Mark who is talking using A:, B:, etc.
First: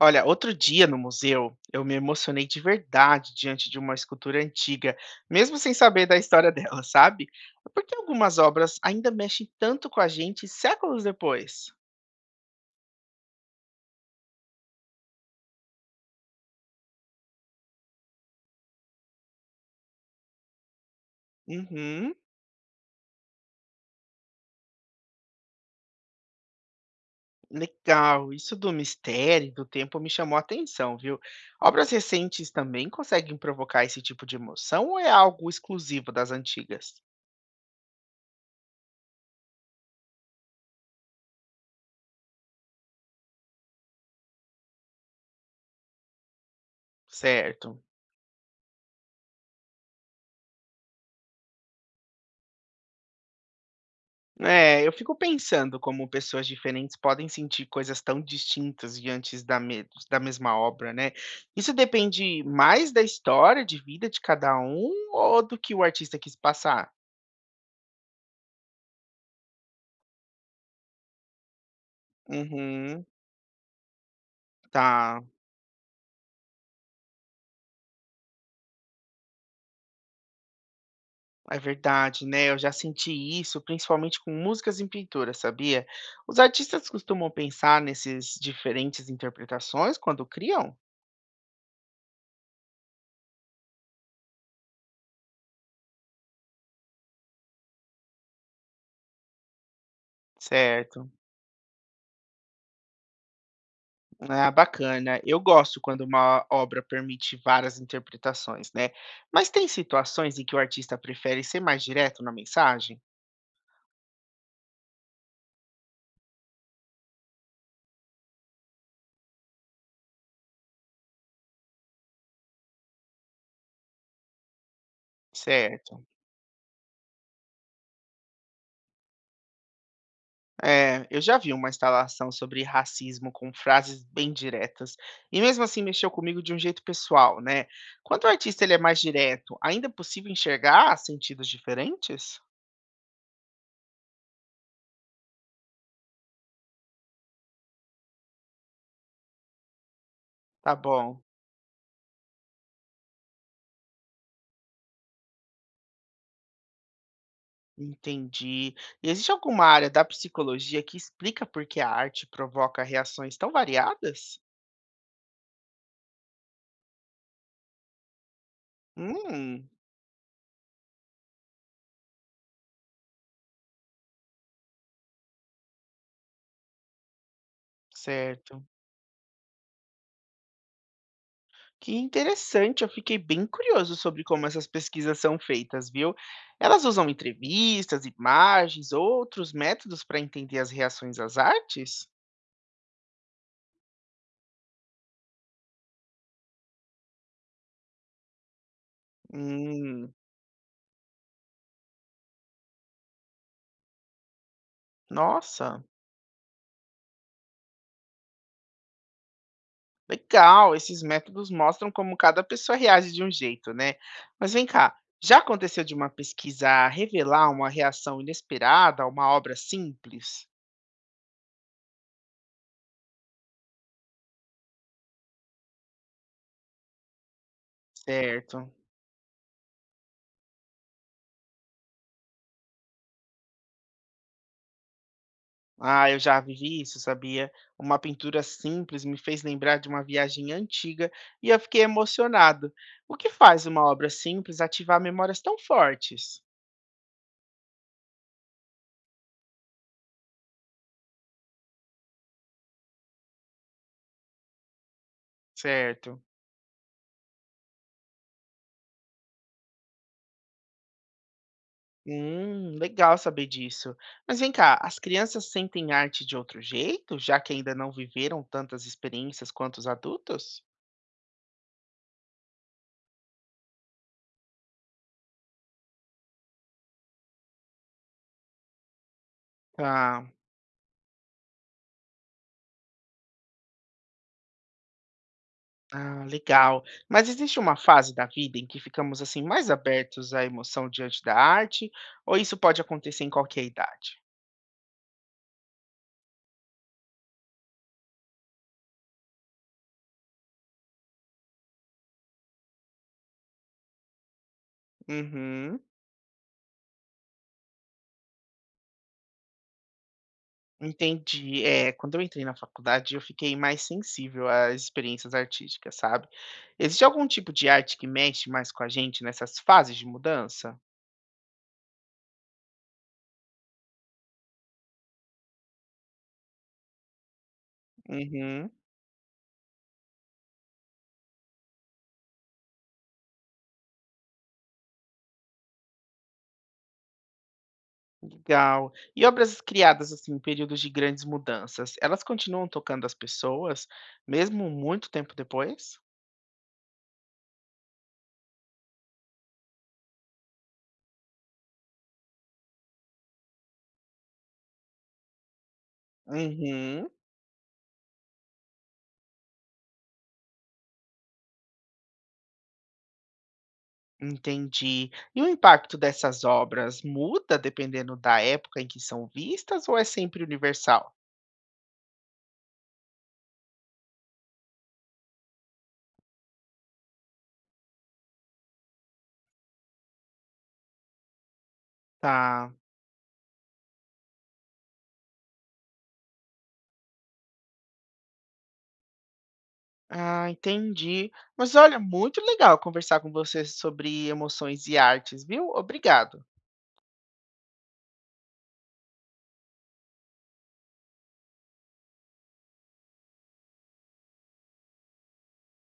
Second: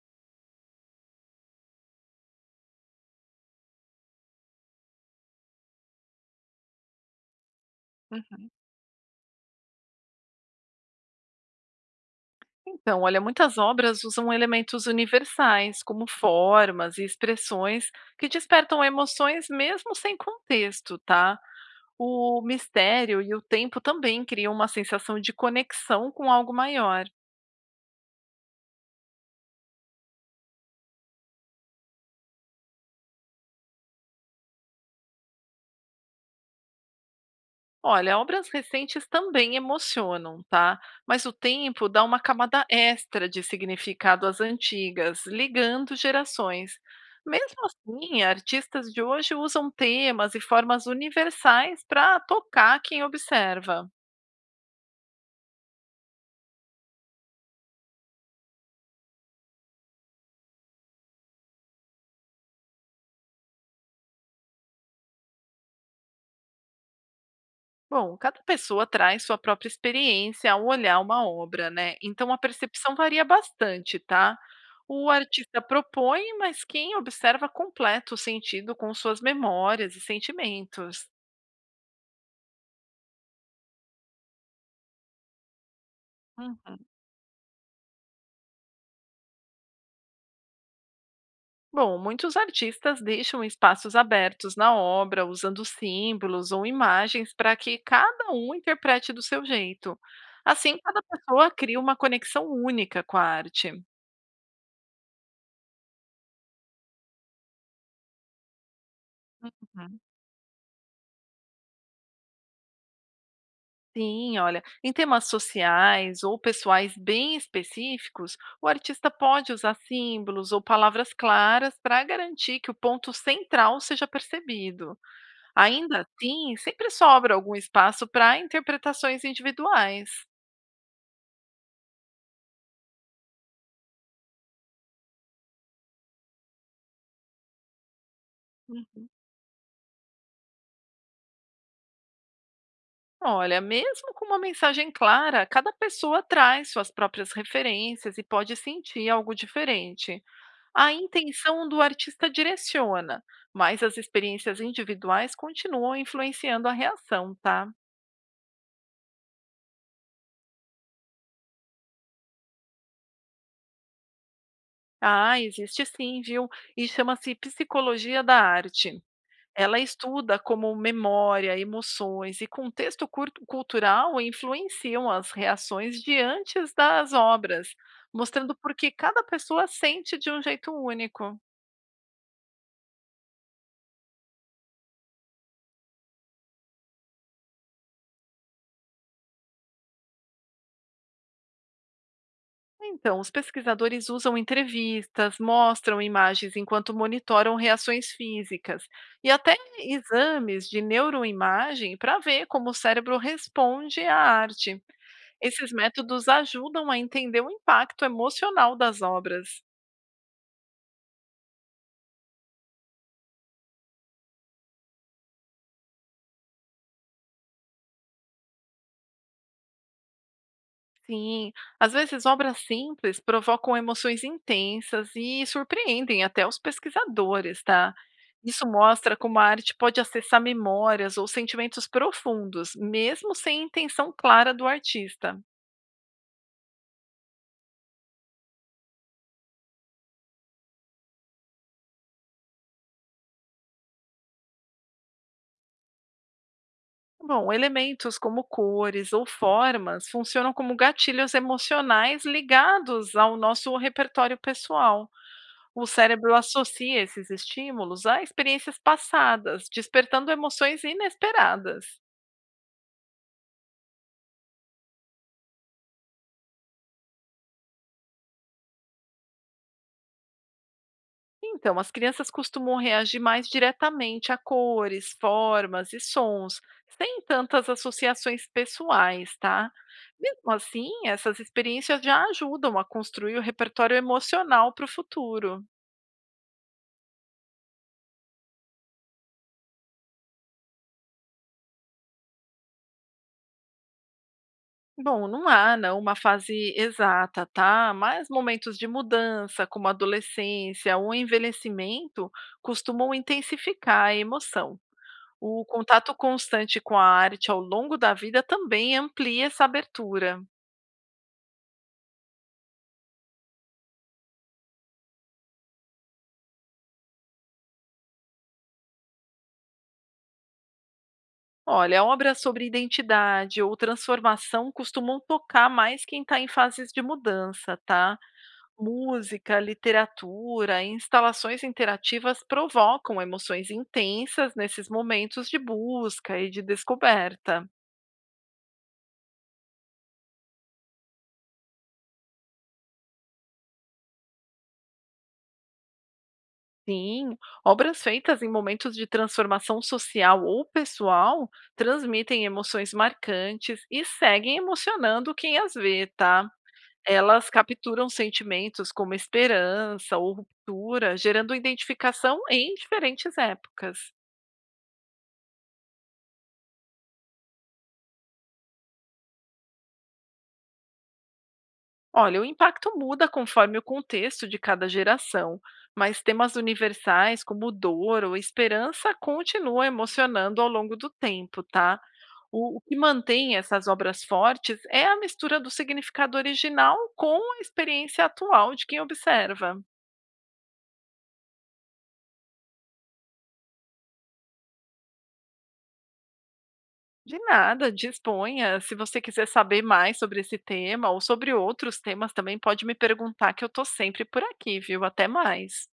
A: Olha, outro dia no museu, eu me emocionei de verdade diante de uma escultura antiga, mesmo sem saber da história dela, sabe? Porque algumas
B: Uhum.
A: obras ainda mexem tanto com a gente séculos depois.
B: Então, olha, muitas obras usam elementos universais, como formas e expressões que despertam emoções mesmo sem contexto, tá?
A: Uhum,
B: O mistério e o tempo também criam uma sensação de conexão com algo maior.
A: legal. Isso do mistério, e do tempo me chamou a atenção, viu? Obras recentes também conseguem provocar esse tipo de emoção ou é algo exclusivo das antigas?
B: Olha, obras recentes também emocionam, tá? Mas o tempo dá uma camada extra de significado às antigas, ligando gerações. Mesmo
A: Certo.
B: assim, artistas de hoje usam temas e formas universais para tocar quem observa.
A: É, eu fico pensando como pessoas diferentes podem sentir coisas tão distintas diante da mesma obra, né? Isso depende mais da história de vida de cada um ou do que o artista quis passar?
B: Bom, cada pessoa traz sua própria experiência ao olhar uma obra, né? Então a percepção
A: Uhum,
B: varia bastante, tá? O
A: tá,
B: artista propõe, mas quem observa completa o sentido com suas memórias e sentimentos.
A: é verdade, né? Eu já senti isso, principalmente com músicas em pintura, sabia? Os
B: Uhum.
A: artistas costumam pensar nesses diferentes interpretações quando criam,
B: Bom, muitos artistas deixam espaços abertos na obra, usando símbolos ou imagens para que cada um interprete do seu jeito. Assim, cada
A: certo?
B: pessoa cria uma conexão única com a arte.
A: Ah, bacana. Eu gosto quando uma obra permite várias interpretações, né? Mas tem
B: Uhum.
A: situações em que o artista prefere ser mais direto na mensagem?
B: Sim, olha, em temas sociais ou pessoais bem específicos, o artista pode usar símbolos ou palavras claras para garantir que o ponto central seja percebido. Ainda
A: Certo.
B: assim, sempre sobra algum espaço para interpretações individuais.
A: É, eu já vi uma instalação sobre racismo com frases bem diretas, e mesmo assim mexeu comigo de um jeito pessoal, né? Quando o artista ele é mais direto, ainda é possível enxergar sentidos diferentes?
B: Olha, mesmo com uma mensagem clara, cada pessoa traz suas próprias referências e pode sentir algo diferente.
A: Tá
B: A
A: bom,
B: intenção do artista direciona, mas as experiências individuais continuam influenciando a reação, tá?
A: entendi. E existe alguma área da psicologia que explica por que a arte provoca reações tão variadas?
B: Ah, existe sim, viu? E chama-se psicologia da arte.
A: Hum,
B: Ela estuda como memória, emoções e contexto cultural influenciam as reações diante das obras, mostrando
A: certo.
B: por que cada pessoa sente de um jeito único.
A: Que interessante, eu fiquei bem curioso sobre como essas pesquisas são feitas, viu? Elas usam entrevistas, imagens, outros métodos para entender as reações às artes?
B: Então, os pesquisadores usam entrevistas, mostram imagens enquanto monitoram reações físicas e até
A: Hum,
B: exames de neuroimagem para ver como o cérebro responde à arte. Esses
A: nossa,
B: métodos ajudam a entender o impacto emocional das obras.
A: legal. Esses métodos mostram como cada pessoa reage de um jeito, né? Mas vem cá, já aconteceu de uma pesquisa revelar uma reação inesperada a uma obra simples?
B: Sim, às vezes obras simples provocam emoções intensas e surpreendem até os pesquisadores, tá? Isso
A: Certo.
B: mostra como a arte pode acessar memórias ou sentimentos profundos, mesmo sem intenção clara do artista.
A: Ah, eu já vivi isso, sabia? Uma pintura simples me fez lembrar de uma viagem antiga e eu fiquei emocionado. O que faz uma obra simples ativar memórias tão fortes?
B: Bom, elementos como cores ou formas funcionam como gatilhos emocionais ligados ao nosso repertório pessoal. O
A: Certo.
B: cérebro associa esses estímulos a experiências passadas, despertando emoções inesperadas.
A: Legal saber disso. Mas vem cá, as crianças sentem arte de outro jeito, já que ainda não viveram tantas experiências quanto os adultos?
B: Então, as crianças costumam reagir mais diretamente a cores, formas e sons, sem tantas associações pessoais, tá?
A: Tá,
B: Mesmo assim, essas experiências já ajudam a construir o repertório emocional para o futuro.
A: ah, legal. Mas existe uma fase da vida em que ficamos assim mais abertos à emoção diante da arte, ou isso pode acontecer em qualquer idade?
B: Bom, não há não, uma fase exata, tá? Mas momentos de mudança, como a adolescência ou envelhecimento, costumam intensificar a emoção. O
A: Uhum,
B: contato constante com a arte ao longo da vida também amplia essa abertura.
A: entendi. É, quando eu entrei na faculdade, eu fiquei mais sensível às experiências artísticas, sabe? Existe algum tipo de arte que mexe mais com a gente nessas fases de mudança?
B: Olha, obras sobre identidade ou transformação costumam tocar mais quem está em fases de mudança, tá?
A: Uhum,
B: Música, literatura, instalações interativas provocam emoções intensas nesses momentos de busca e de descoberta.
A: legal. E obras criadas assim, em períodos de grandes mudanças, elas continuam tocando as pessoas, mesmo muito tempo depois?
B: Sim, obras feitas em momentos de transformação social ou pessoal transmitem emoções marcantes e seguem emocionando quem as vê, tá?
A: Uhum,
B: Elas capturam sentimentos como esperança ou ruptura, gerando identificação em diferentes épocas.
A: entendi. E o impacto dessas obras muda dependendo da época em que são vistas ou é sempre universal?
B: Olha, o impacto muda conforme o contexto de cada geração, mas temas universais como dor ou esperança continuam emocionando ao longo do tempo, tá?
A: Tá.
B: O que mantém essas obras fortes é a mistura do significado original com a experiência atual de quem observa.
A: Ah, entendi. Mas olha, muito legal conversar com você sobre emoções e artes, viu? Obrigado.
B: De nada, disponha. Se você quiser saber mais sobre esse tema ou sobre outros temas também, pode me perguntar que eu estou sempre por aqui, viu? Até mais.